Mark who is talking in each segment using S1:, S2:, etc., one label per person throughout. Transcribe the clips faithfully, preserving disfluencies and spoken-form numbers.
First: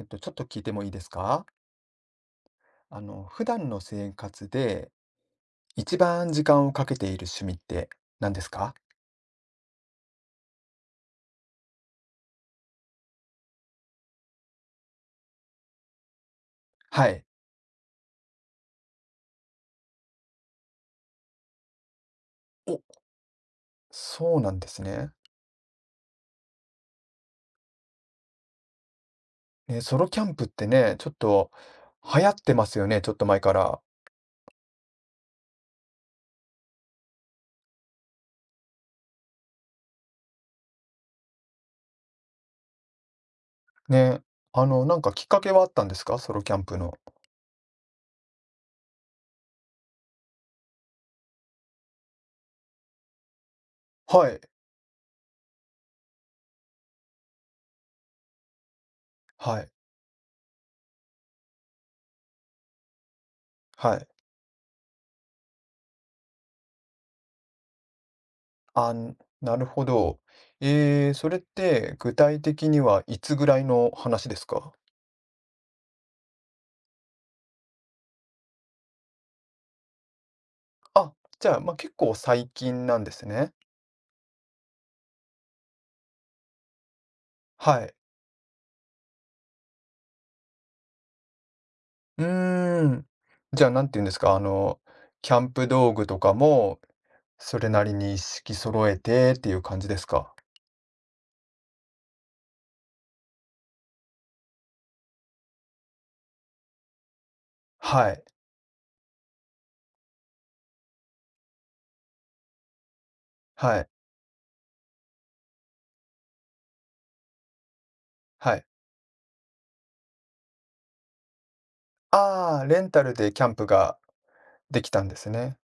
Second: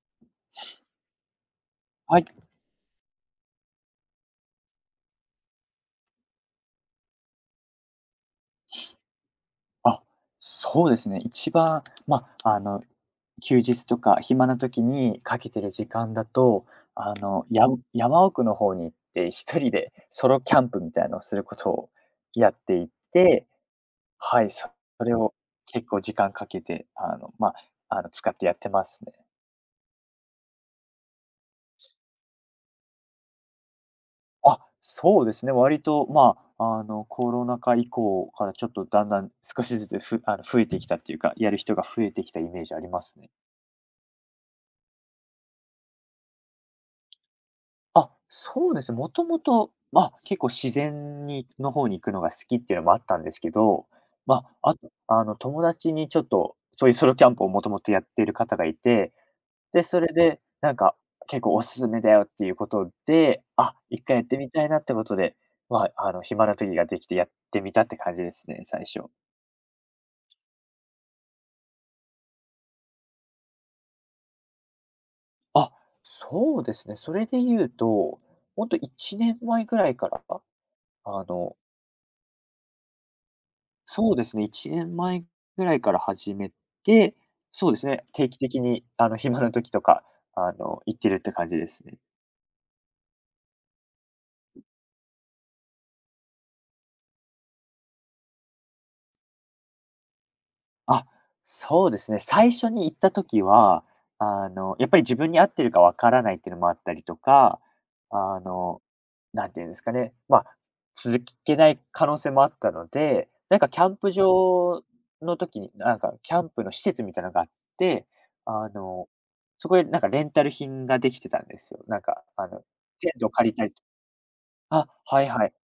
S1: えっと、ちょっと聞いてもいいですか？
S2: はい。
S1: あの、普段の生活で一番時間をかけている趣味って何ですか？
S2: あ、そうですね。一番、まあ、あの、休日とか暇な時にかけてる時間だと、
S1: は
S2: あ
S1: い。
S2: の、や山奥の方に行って、一人でソロキャンプみたいなのをすることをやって
S1: お、
S2: いて、
S1: そう
S2: はい、
S1: なんで
S2: そ
S1: す
S2: そ
S1: ね。
S2: れを結構時間かけて、あの、まあ、あの、使ってやってますね。
S1: えソロキャンプってね、ちょっと流行ってますよね、ちょっと前から。
S2: あ、そうですね。割と、まあ、あの、コロナ禍以降からちょっとだんだん少しずつふあの、増えてきたっていうか、やる人が増えてきたイメージありますね。
S1: ね、あの、なんかきっかけはあったんですか、ソロキャンプの。
S2: あ、そうですね。もともと、まあ、結構自然にの方に行くのが好きっていうのもあったんですけど、
S1: はい、
S2: まあ、あと、あの、友達にちょっと、そういうソロキャンプをもともとやっている方がいて、
S1: はい、
S2: で、それで、なんか、結構おすすめだよっていうことで、あ、
S1: は
S2: 一
S1: い。
S2: 回やってみたいなってことで、まあ、あの、暇な時ができてやってみたって感じですね、最
S1: あ、
S2: 初。
S1: なるほど。えー、それって具体的にはいつぐらいの話ですか？
S2: あ、そうですね。それで言うと、ほんといちねんまえぐらいから、
S1: あ、
S2: あ
S1: じ
S2: の、
S1: ゃあ、まあ、結構最近なんですね。
S2: そうですね、いちねんまえぐらいから始めて、そうで
S1: は
S2: す
S1: い。
S2: ね、定期的にあの暇な時とか、あの、行ってるって感じですね。
S1: うーん。じゃあ、なんて言うんですか、あの、キャンプ道具とかも、それなりに一式揃えてっていう感じですか？
S2: あ、そうですね。最初に行った時は、あの、やっぱり自分に合ってるかわからないっていうのもあったりとか、
S1: はい、
S2: あの、なんていうんですかね、まあ、続けない可能性もあったので、なんか
S1: は
S2: キ
S1: い、
S2: ャンプ場の時に、なんかキャンプの施設みたいなのがあって、
S1: はい。
S2: あの、そこでなんかレンタル品ができてたんですよ。なんか、あ
S1: あ
S2: の、
S1: あ、レンタ
S2: テ
S1: ル
S2: ントを
S1: でキャ
S2: 借
S1: ン
S2: りた
S1: プ
S2: りと
S1: がで
S2: あ、
S1: きたんで
S2: はい
S1: す
S2: はい。
S1: ね。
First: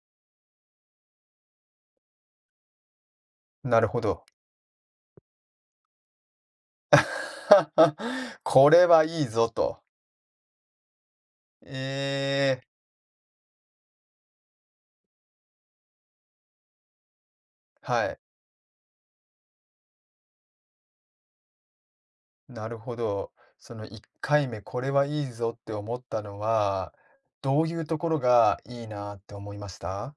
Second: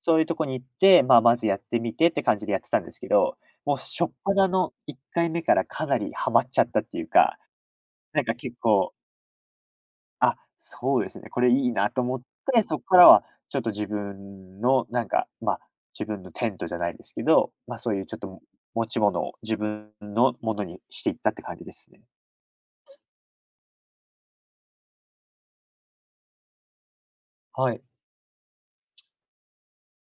S2: そういうとこに行って、まあ、まずやってみてって感じでやってたんですけど、もう
S1: なるほ
S2: 初っ
S1: ど。
S2: 端のいっかいめからかなりハマっちゃったっていうか、なんか 結
S1: これ
S2: 構、
S1: はいいぞと。
S2: あ、そうですね、これいい
S1: え
S2: なと思っ
S1: え、
S2: て、そこからはちょっと自分のなんか、まあ、自分のテントじゃないですけど、まあ、そうい
S1: は
S2: うちょ
S1: い。
S2: っと持ち物を自分のものにしていったって感じですね。
S1: なるほど。そのいっかいめ、これはいいぞって思ったのは、どう
S2: は
S1: い
S2: い。
S1: うところがいいなって思いました？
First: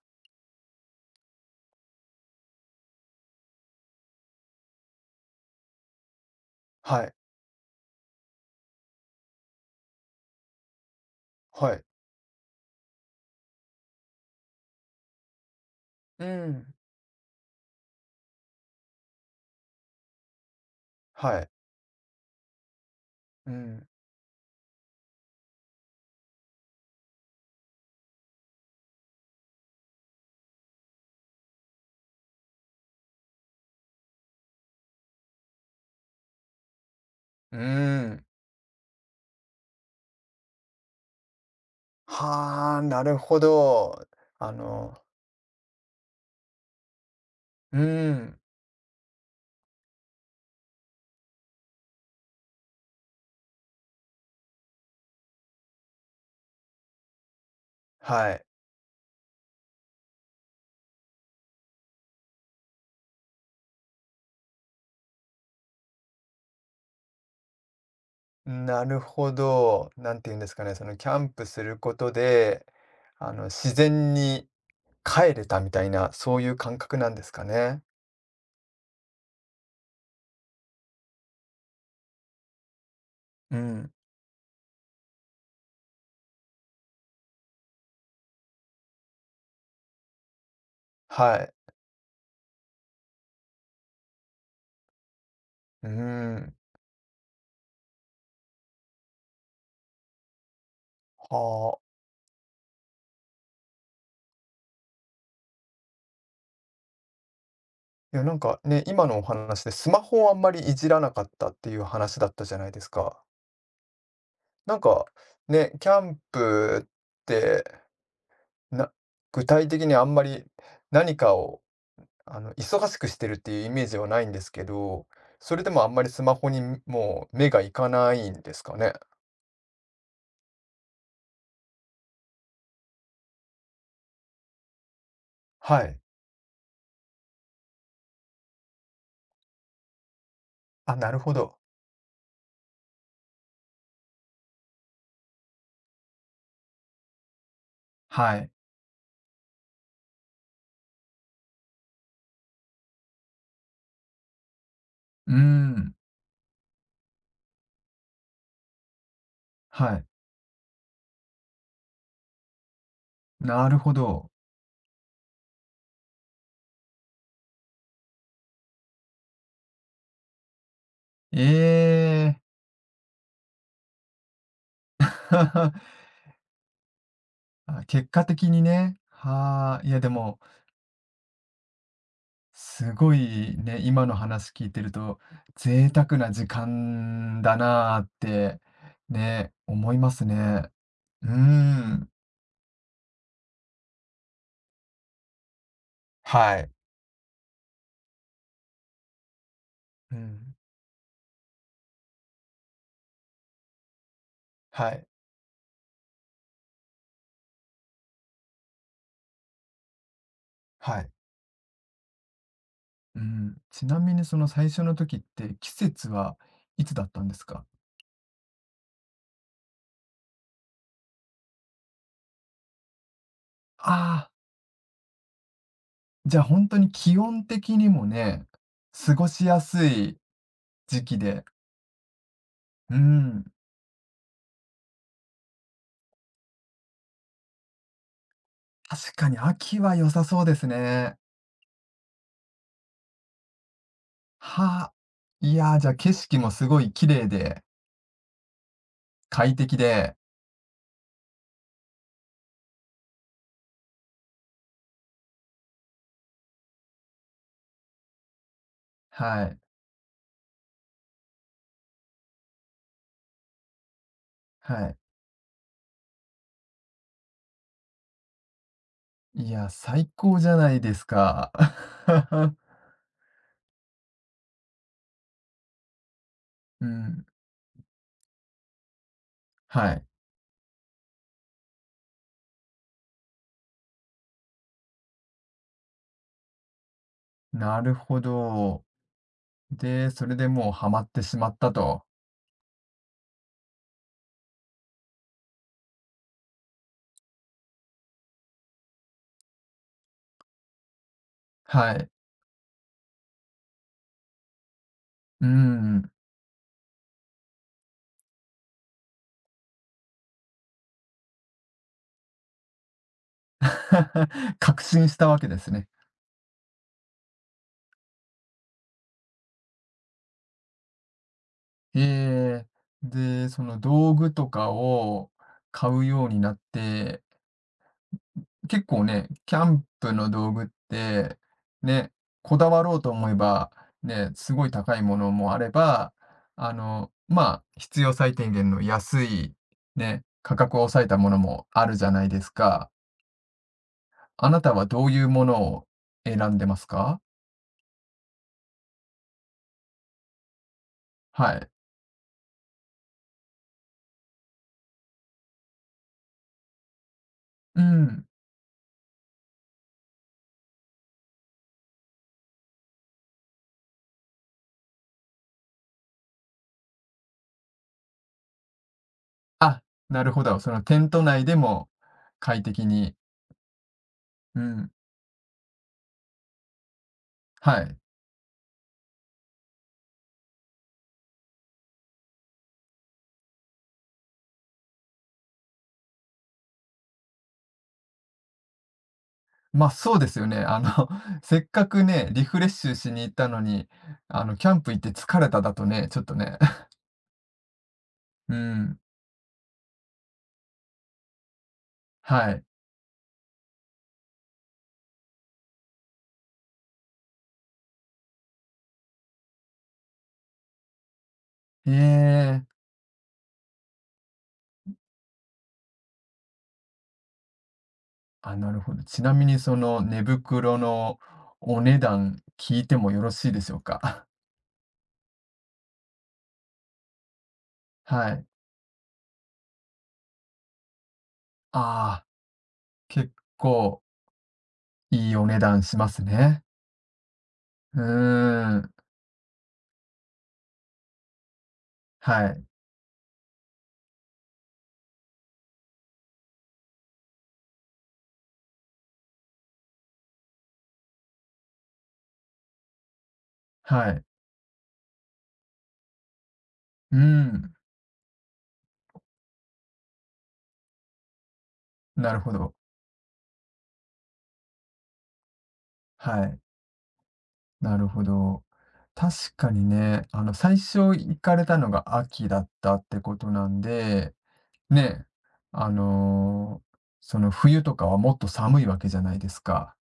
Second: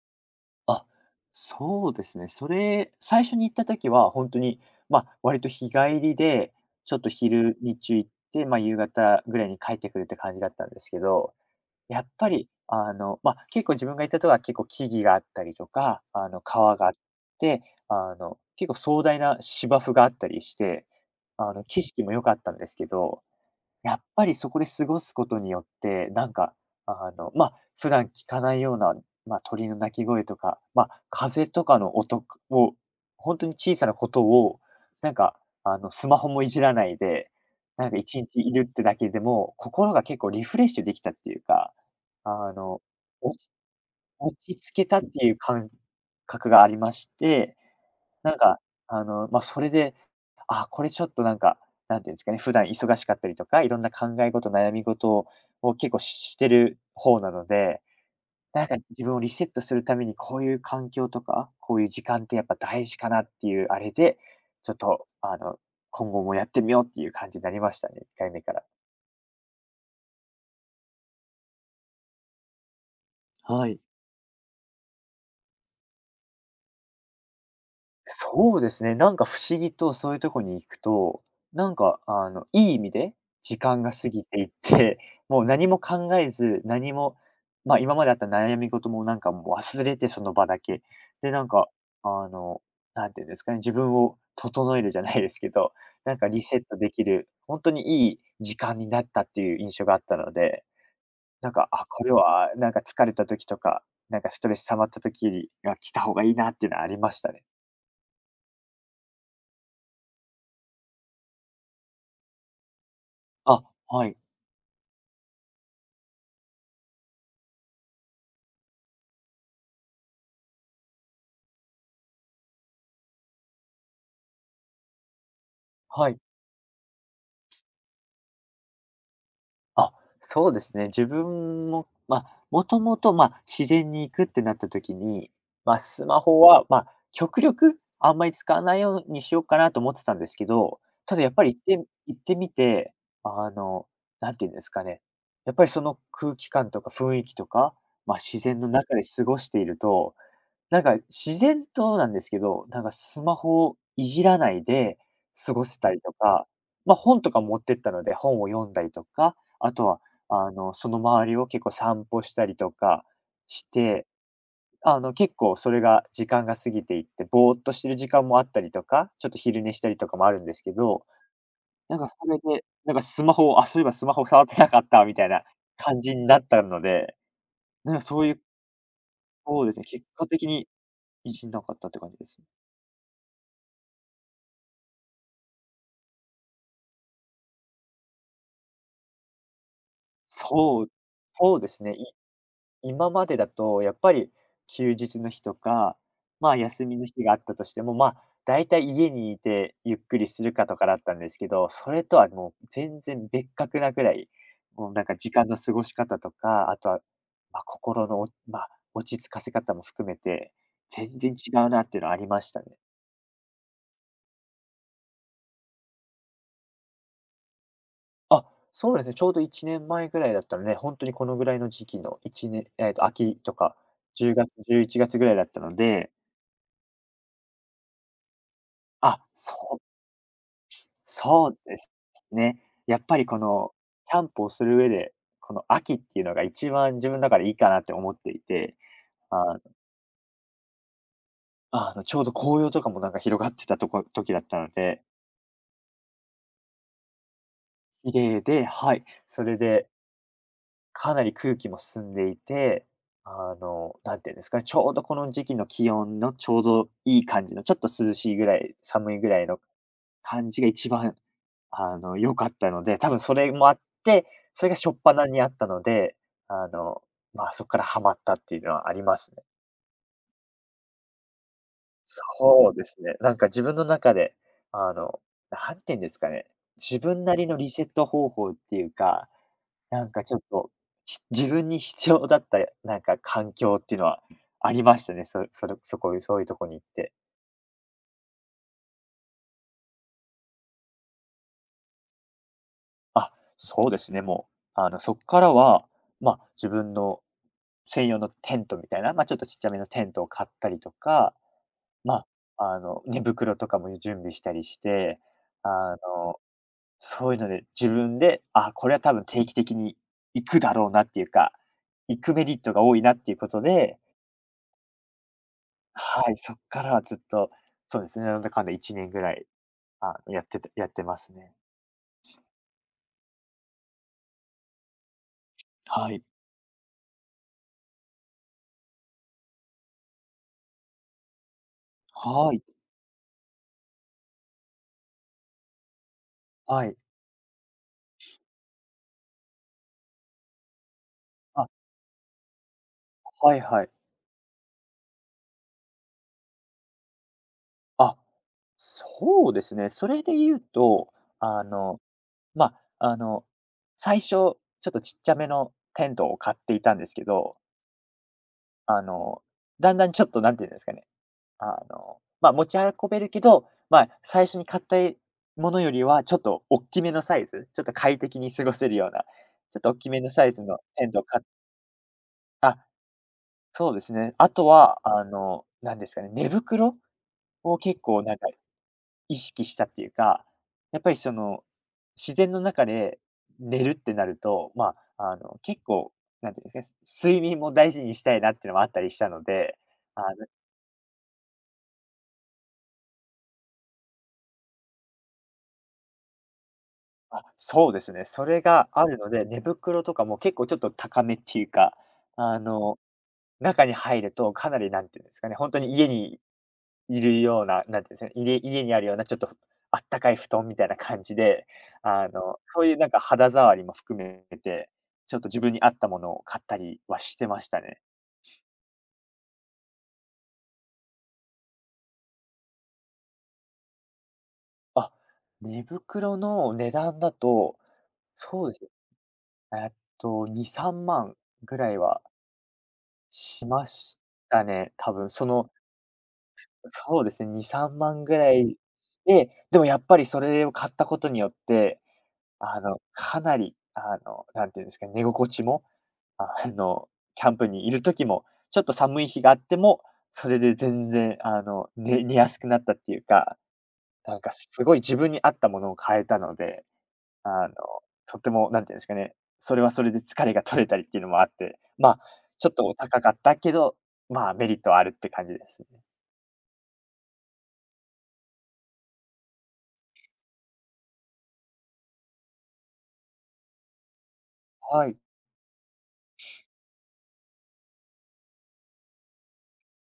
S2: あ、そうですね。それ、最初に行った時は本当に、まあ、割と日帰りで、ちょっ
S1: は
S2: と
S1: い、
S2: 昼、日中行って、まあ、夕方ぐらいに帰ってくるって感じだったんですけど、
S1: はい。
S2: やっぱり、あの、まあ、結構自分が行ったとこは結構木々があったりとか、
S1: う
S2: あの、
S1: ん、
S2: 川があって、あの、結構壮大な芝生があったりして、
S1: はい。
S2: あの、景色も良かったんですけど、
S1: うん。
S2: やっぱりそこで過ごすことによって、なんか、あの、まあ、普段聞かないような、まあ、鳥の鳴き声とか、まあ、風とかの音を、本当に小さなことを、なんか、あの、スマホもいじらないで、
S1: う
S2: なんか
S1: ー
S2: 1
S1: ん。
S2: 日いるってだけでも、心が結構リフレッシュできたっていうか、あ
S1: は
S2: の、
S1: あ、なる
S2: 落
S1: ほ
S2: ち
S1: ど。
S2: 落
S1: あ
S2: ち着け
S1: の
S2: たっていう感覚がありまして、
S1: うー
S2: なん
S1: ん。
S2: か、あの、まあ、それで、あ、これちょっとなんか、なんていうんですかね、普段忙しかったりとか、いろんな考え事、悩み事をを結構ししてる方なので、
S1: はい。
S2: なんか自分をリセットするためにこういう環境とか、こういう時間ってやっぱ大事かなっていうあれで、ちょっとあの、今後もやってみようっていう感じになりましたね、いっかいめから。
S1: なるほど。なんて言うんですかね、そのキャンプすることで、あの、
S2: は
S1: 自
S2: い。
S1: 然に帰れたみたいな、そういう感覚なんですかね。
S2: そうですね、なんか不思議とそういうとこに行くと、なんかあの、いい意味で
S1: う
S2: 時間
S1: ん。
S2: が過ぎていって、もう何も考えず、何も、ま、今まであった悩み事もなんかもう忘れて、その場だけ。で、な
S1: は
S2: ん
S1: い。
S2: かあの、なんていうんですかね、自分を整えるじゃないですけど、
S1: うー
S2: なんかリ
S1: ん。
S2: セットできる、本当にいい時間になったっていう印象があったので、なんか、
S1: は
S2: あ、
S1: あ。
S2: これはなんか疲れた時とか、なんかストレス溜まった時には来た方がいいなっていうのはありましたね。
S1: いや、なんかね、今のお話でスマホをあんまりいじらなかったっていう話だったじゃないですか。
S2: あ、はい。
S1: なんか、ね、キャンプってな具体的にあんまり何かを、あの、忙しくしてるっていうイメージはないんですけど、それでもあんま
S2: は
S1: り
S2: い。
S1: スマホにもう目がいかないんですかね？
S2: あ、そうですね。自分も、まあ、もともと、まあ、自然に行くってなった時に、まあ、
S1: はい。
S2: スマホは、まあ、極力あんまり使わないようにしようかなと思ってたんですけど、
S1: あ、な
S2: た
S1: る
S2: だや
S1: ほ
S2: っぱり
S1: ど。
S2: 行って行ってみて、あの、何て言うんですかね、やっぱりその空気感とか雰囲気とか、まあ、
S1: は
S2: 自
S1: い。
S2: 然の中で過ごしていると、なんか、自然となんですけど、なんかスマホをいじらないで
S1: うー
S2: 過ごせた
S1: ん。
S2: りとか、まあ、本とか持ってったので、本を読んだりとか、あと
S1: は
S2: は、
S1: い。
S2: あの、その周りを結構散歩したりとかし
S1: なるほ
S2: て、
S1: ど。
S2: あの、結構それが時間が過ぎていって、ぼーっとしてる時間もあったりとか、ちょっと昼寝したりとかもあるんですけど、なんかそ
S1: え
S2: れ
S1: え
S2: で、なんかスマホを、あ、そういえばスマホ触ってなかったみたいな感 じになったので、
S1: あ、
S2: なんか
S1: 結
S2: そ
S1: 果
S2: ういう
S1: 的にね。
S2: そうです
S1: はあ。
S2: ね、
S1: いや
S2: 結
S1: で
S2: 果
S1: も、
S2: 的にいじんなかったって感じですね。
S1: すごいね、今の話聞いてると、贅沢な時間だなあって、ね、思いますね。
S2: そう、
S1: うー
S2: そうですね。い
S1: ん。
S2: 今までだとやっぱり休日の日とか、まあ、
S1: はい。
S2: 休みの日があったとしても、まあ、だいたい家にいてゆっ
S1: う
S2: くりする
S1: ん。
S2: かとかだったんですけど、それとはもう全然別格なくらい、
S1: は
S2: もうなん
S1: い。
S2: か時間の過ごし方とか、あとは、まあ、心のお、まあ、落ち着かせ方も含めて、
S1: はい。
S2: 全然違うなっていうのはありましたね。
S1: うん。ちなみにその最初の時って季節はいつだったんですか？
S2: あ、そうですね、ちょうどいちねんまえぐらいだったので、ほんとにこのぐらいの時期のいちねんえっと、秋とか
S1: ああ、
S2: じゅうがつ、じゅういちがつぐらいだったので、
S1: じゃあ本当に気温的にもね、過
S2: あ、
S1: ごし
S2: そ
S1: や
S2: う
S1: すい時期で、
S2: そうですね。
S1: う
S2: やっぱりこ
S1: ん、
S2: の、キャンプをする上で、この秋っていうのが一番自分の中でいいかなって思っていて、
S1: 確かに
S2: あ
S1: 秋は良さそうですね。
S2: あの、ちょうど紅葉とかもなんか広がってたとこ時だったの
S1: はあ。
S2: で、
S1: いやー、じゃあ景色もすごい綺麗で、
S2: 綺麗で、はい、そ
S1: 快
S2: れ
S1: 適
S2: で
S1: で、
S2: かなり空気も澄んでいて、あの、なんていうんですかね、ちょうどこの時期の気温のちょうどいい感じの、ちょっと涼しいぐらい、寒いぐら
S1: は
S2: い
S1: い、
S2: の感じが一番、あの、良かったので、多分それもあって、それが
S1: は
S2: 初っ
S1: い。
S2: 端にあったので、あの、まあ、そこからハマったっていうのはありますね。
S1: いや、最高じゃないですか。
S2: そうですね。なんか自分の中で、あの、なんていうんですかね、
S1: う
S2: 自
S1: ん、
S2: 分なりのリセット方法っていうか、
S1: はい。
S2: なんかちょっと、ひ 自分に必要だったなんか環境っていうのはありましたね。そそれそこそういうとこに行って。
S1: なるほど。で、それでもうハマってしまったと。
S2: あ、そうですね、もう、あの、そっからは、まあ、自分の専用のテントみたいな、まあ、ちょっとちっちゃめのテントを買ったりとか、
S1: はい。
S2: まあ、あの、寝袋とかも準備したりして、
S1: う
S2: あ
S1: ん。
S2: の、そういうので自分で、あ、これは多分定期的に行くだろうなっていうか、行くメリットが多いなっていうことで
S1: 確信したわけですね。
S2: はい、そっからはずっと、そうですね、なんだかんだいちねんぐらい、あの、やっててやってますね。
S1: ええ。で、その道具とかを買う
S2: はい。
S1: ようになって、結構ね、キャンプの道具って、ね、
S2: は
S1: こ
S2: い、
S1: だわろうと思えば、ね、すごい高いものもあれば、あ
S2: はい。
S1: の、まあ、必要最低限の安い、ね、価格を抑えたものも
S2: あ、
S1: あるじゃないですか。
S2: はいはい。
S1: あなたはどういうものを選んでますか？
S2: あ、そうですね。それで言うと、
S1: は
S2: あ
S1: い。
S2: の、ま、あの、最初、ちょっとちっちゃめのテントを買っていたんですけど、
S1: うん。
S2: あの、だんだんちょっと何て言うんですかね、あの、まあ、持ち運べるけど、まあ、最初に買ったものよりはちょっと大きめのサイズ、ちょっと快適に過ごせるような、ちょっ
S1: あ、
S2: と大きめ
S1: な
S2: の
S1: るほ
S2: サイ
S1: ど。
S2: ズ
S1: そ
S2: の
S1: のテ
S2: テ
S1: ン
S2: ント
S1: ト
S2: を買
S1: 内
S2: っ。
S1: でも快
S2: あ、
S1: 適に。
S2: そうですね。あ
S1: う
S2: と
S1: ん。
S2: は、あの、なんですかね、寝袋を
S1: はい。
S2: 結構なんか意識したっていうか、やっぱりその、自然の中で寝るってなると、まあ、あの、結構、なんていうんですかね、睡眠も大事にしたいなっていうのもあったりしたので、
S1: ま、あ、そう
S2: あ
S1: ですよ
S2: の
S1: ね。あの、せっかくね、リフレッシュしに行ったのに、あの、キャンプ行って疲れただとね、ちょっとね。
S2: あ、そうですね。そ
S1: う
S2: れが
S1: ん。
S2: あるので、寝袋とかも結構ちょっと高めっていうか、
S1: は
S2: あ
S1: い。
S2: の、中に入るとかなりなんていうんですかね、本当に家にいるような、なんていうんですかね、いれ家にあるようなちょっとあったかい布団みたいな感じで、
S1: え
S2: あの、
S1: え。
S2: そういうなんか肌触りも含めて、ちょっと自分に合ったものを買ったりはしてましたね。
S1: あ、なるほど。ちなみにその寝袋のお値段聞いてもよろしいでしょうか？
S2: あ、寝袋の値段だと、
S1: はい。
S2: そうですね、えっとに、さんまんぐらいは
S1: ああ、結
S2: しま
S1: 構
S2: したね、多分。
S1: いい
S2: そ
S1: お値
S2: の
S1: 段しますね。
S2: そうですね、に、3
S1: う
S2: 万ぐら
S1: ー
S2: い
S1: ん。
S2: で、でもやっぱりそれを買ったことによって、
S1: はい。
S2: あの、かなり、あの、なんていうんですか、寝心地も、あの、キャンプにいる時も、ちょっと寒い日があっても、それで全然、あの、寝寝やすくなったっていうか、
S1: はい。
S2: なんかすごい自分に合ったものを買えたので、
S1: うー
S2: あ
S1: ん。
S2: の、とても、なんていうんですかね、それはそれで疲れが取れたりっていうのもあって、まあ、
S1: なるほ
S2: ちょ
S1: ど。
S2: っとお高かったけど、まあ、メリットはあるって感じですね。
S1: はい。なるほど。確かにね、あの、最初行かれたのが秋だったってことなんで、
S2: はい。
S1: ね、あのーその冬とかはもっと寒いわけじゃないですか。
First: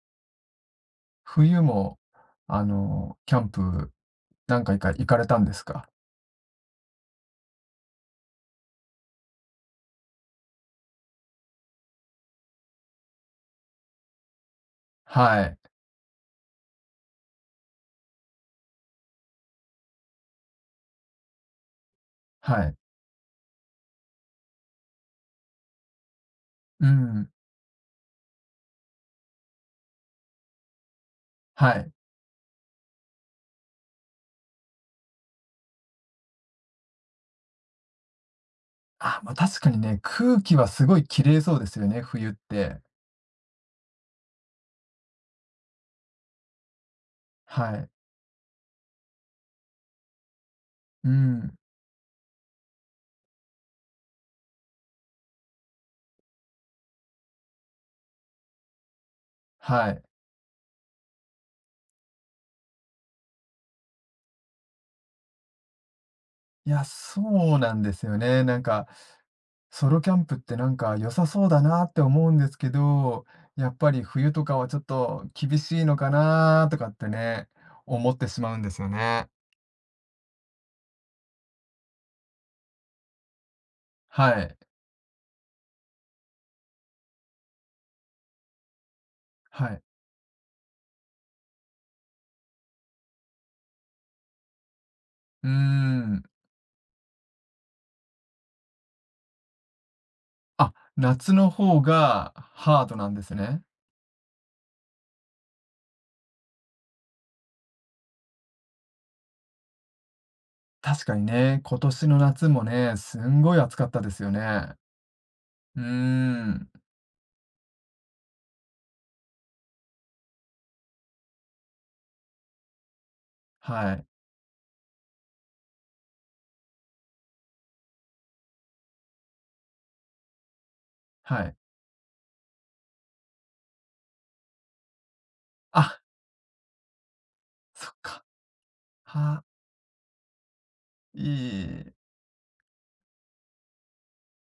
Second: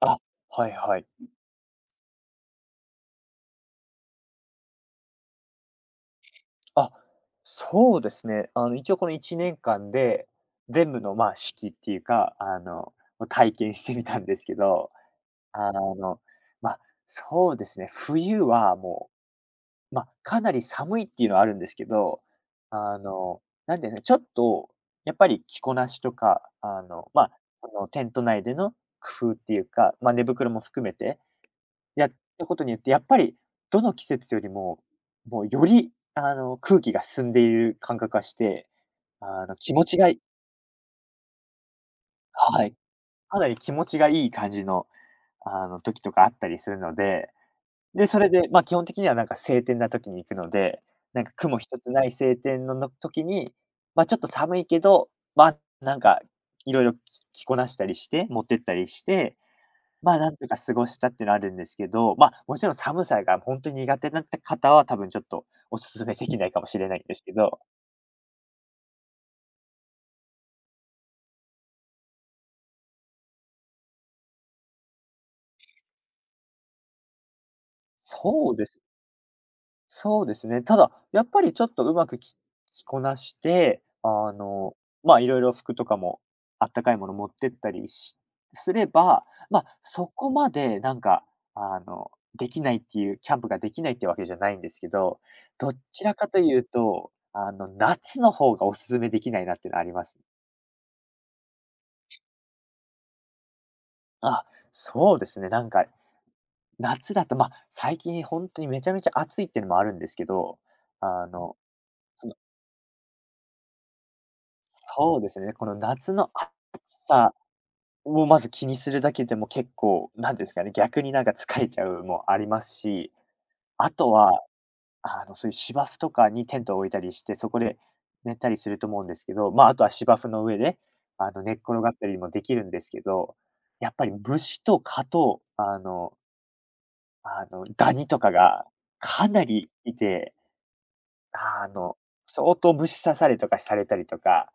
S2: あ、はいはい。
S1: 冬も、あのーキャンプ何回か行かれたんですか？
S2: あ、そうですね。あの、一応このいちねんかんで、全部の、まあ、式っていうか、あの、を体験してみたんですけど、
S1: はい。
S2: あの、まあ、そうですね、冬はもう、まあ、かなり寒いっていうのはあるんですけど、
S1: はい。
S2: あの、なんでね、ちょっとやっぱり着こなしとか、あ
S1: う
S2: の、ま
S1: ん。
S2: あ、そのテント内での工夫っていうか、まあ、寝袋も含めて、
S1: はい。
S2: やったことによって、やっぱりどの季節よりも、もうより、あの、空気が進んでいる感覚がして、
S1: あ、まあ、
S2: あの、
S1: 確か
S2: 気
S1: に
S2: 持ち
S1: ね、
S2: がい
S1: 空気はすごい綺麗そうですよね、冬っ
S2: はい、
S1: て。
S2: かなり気持ちがいい感じの、あの、時とかあったりするので、
S1: はい。
S2: で、それで、ま、基本的にはなんか晴天な時に行くので、
S1: う
S2: なんか
S1: ん。
S2: 雲一つない晴天のの時に、ま、ちょっと寒いけど、ま、なんか色々き着こなしたりして、持ってったりして、
S1: はい。
S2: まあ、なんとか過ごしたっていうのあるんですけど、まあ、もちろん寒さが本当に苦手なって方は、多分ちょっとお勧めできないかも
S1: い
S2: し
S1: や、
S2: れないんですけ
S1: そう
S2: ど。
S1: なんですよね。なんか、ソロキャンプってなんか良さそうだなって思うんですけど、やっぱり冬とかはちょっと厳しいのかなとかってね、思ってし
S2: そ
S1: ま
S2: う
S1: うん
S2: で
S1: です
S2: す。
S1: よね。
S2: そうですね。ただ、やっぱりちょっとうまくき着こなして、
S1: は
S2: あ
S1: い。
S2: の、まあ、いろいろ服とかもあったかいもの持ってったりしすれば、ま
S1: は
S2: あ、
S1: い。
S2: そこまでなんか、あの、できないっていう、キャンプができないってわけじゃないんですけど、
S1: うー
S2: どちら
S1: ん。
S2: かというと、あの、夏の方がお勧めできないなっていうのはありますね。
S1: あ、夏の方がハードなんですね。
S2: あ、そうですね。なんか、夏だと、まあ、最近本当にめちゃめちゃ暑いっていうのもあるんですけど、
S1: 確かに
S2: あの、
S1: ね、今年の
S2: その
S1: 夏もね、すんごい暑かったですよね。
S2: そうですね、この
S1: うー
S2: 夏の暑
S1: ん。
S2: さをまず気にするだけでも結構、なんていうんですかね、逆になんか疲れちゃうもありますし、あ
S1: はい。
S2: とは、あの、そういう芝生とかにテントを置いたりして、そこで寝たりすると思うんですけど、まあ、あとは芝生の上で、あ
S1: は
S2: の、寝
S1: い。
S2: っ転がったりもできるんですけど、やっぱり虫と蚊と、あ
S1: あ、
S2: のあの、
S1: そ
S2: ダ
S1: っ
S2: ニと
S1: か。
S2: かがか
S1: は、
S2: なりいて、
S1: い
S2: あ
S1: い。
S2: の、相当虫刺されとかされたりとか、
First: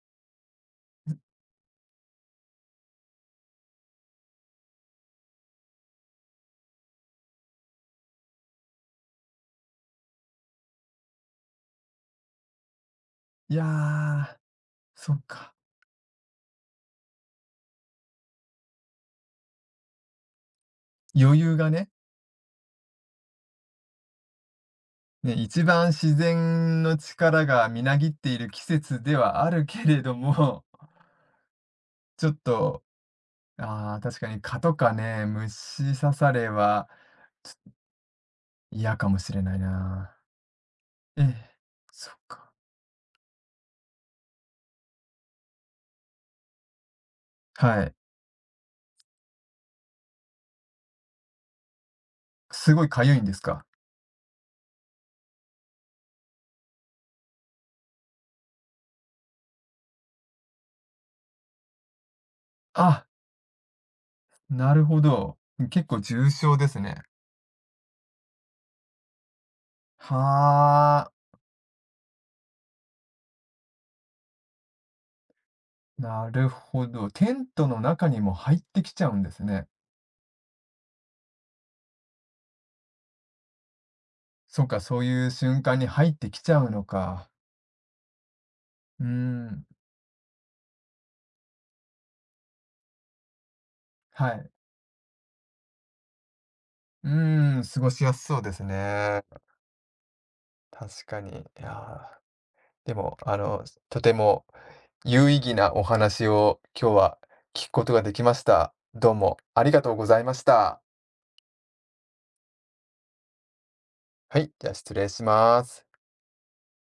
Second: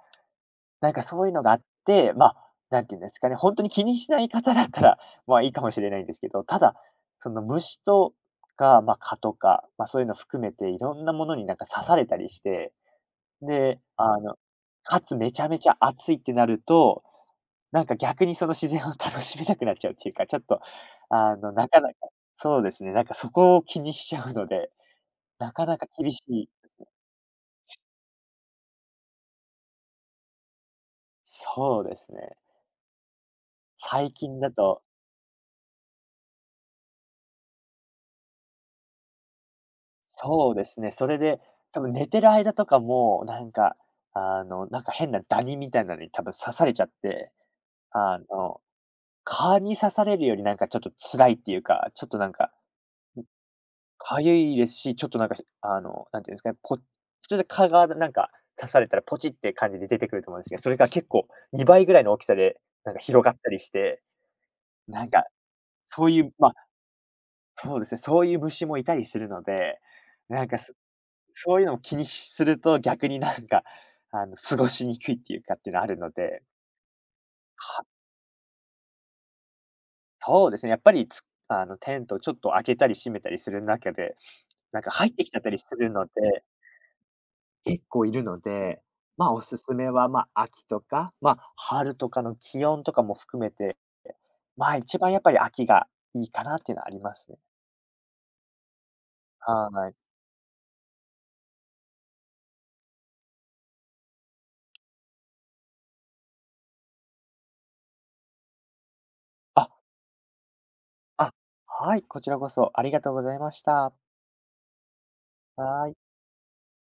S2: なんかそういうのがあって、まあ、なんて言うんですかね、本当に気にしない方だったら、まあ、いいかもしれないんですけど、ただ、その虫とか、ま、蚊とか、ま、そういうの含めていろんなものになんか刺されたりして、
S1: いや
S2: で、あの、
S1: ー、
S2: か
S1: そ
S2: つ
S1: っ
S2: めちゃ
S1: か。
S2: めちゃ暑いってなると、なんか逆にその自然を 楽しめなくなっちゃうっていうか、ちょっと、あ
S1: 余
S2: の、
S1: 裕
S2: な
S1: が
S2: か
S1: ね。
S2: なかそうですね、なんかそこを気にしちゃうので
S1: ね、
S2: な
S1: 一
S2: かなか
S1: 番
S2: 厳
S1: 自
S2: しいです
S1: 然
S2: ね。
S1: の力がみなぎっている季節ではあるけれども、
S2: そうです
S1: ちょっ
S2: ね。
S1: と、ああ、
S2: 最
S1: 確か
S2: 近
S1: に
S2: だ
S1: 蚊と
S2: と、
S1: かね、虫刺されは、ちょっと嫌かもしれないな。
S2: そうですね、それ
S1: え
S2: で、
S1: え、
S2: 多分寝
S1: そっ
S2: てる
S1: か。
S2: 間とかも、なんか、あの、なんか変なダニみたいなのに多分刺されちゃって、
S1: はい。
S2: あの、蚊に刺されるよりなんかちょっと辛いっていうか、ちょっとなんか、
S1: すごい痒いんですか？
S2: 痒いですし、ちょっとなんか、あの、なんていうんですかね、ぽ普通で蚊がなんか刺されたらポチって感じで出てくると思うんですけど、それが結構にばいぐらいの大きさで、なんか
S1: あ、
S2: 広がったりして、
S1: なるほ
S2: なんか、
S1: ど。結構
S2: そうい
S1: 重
S2: う、まあ
S1: 症ですね。
S2: そうですね、そういう虫もいたりするので、なんか、そ
S1: はあ、
S2: そういうのを気にしすると、逆になんか、あの、過ごしにくいっていうかっていうのあるの
S1: な
S2: で、
S1: るほど。テントの
S2: は、
S1: 中にも入ってきちゃうんですね。
S2: そうですね、やっぱり、つあの、テントをちょっと開けたり閉めたりする中で、
S1: そっ
S2: な
S1: か、
S2: んか
S1: そう
S2: 入って
S1: いう
S2: きちゃったり
S1: 瞬
S2: す
S1: 間に
S2: るの
S1: 入
S2: で、
S1: ってきちゃうのか。
S2: 結構いるので、
S1: うー
S2: まあ、おす
S1: ん、
S2: すめは、ま、秋とか、ま、春とかの気温とかも含めて、
S1: はい。
S2: まあ、一番やっぱり秋がいいかなっていうのはあり
S1: う
S2: ますね。
S1: ーん、過ごしやすそうですね。
S2: はい。
S1: 確かに。いやー、でも、あの、とても有意義なお話を今日は聞くことができました。どうもあ
S2: あ、
S1: りがとうございました。
S2: あ、はい、こちらこそありがとうございました。
S1: はい、じゃあ失礼します。
S2: はーい。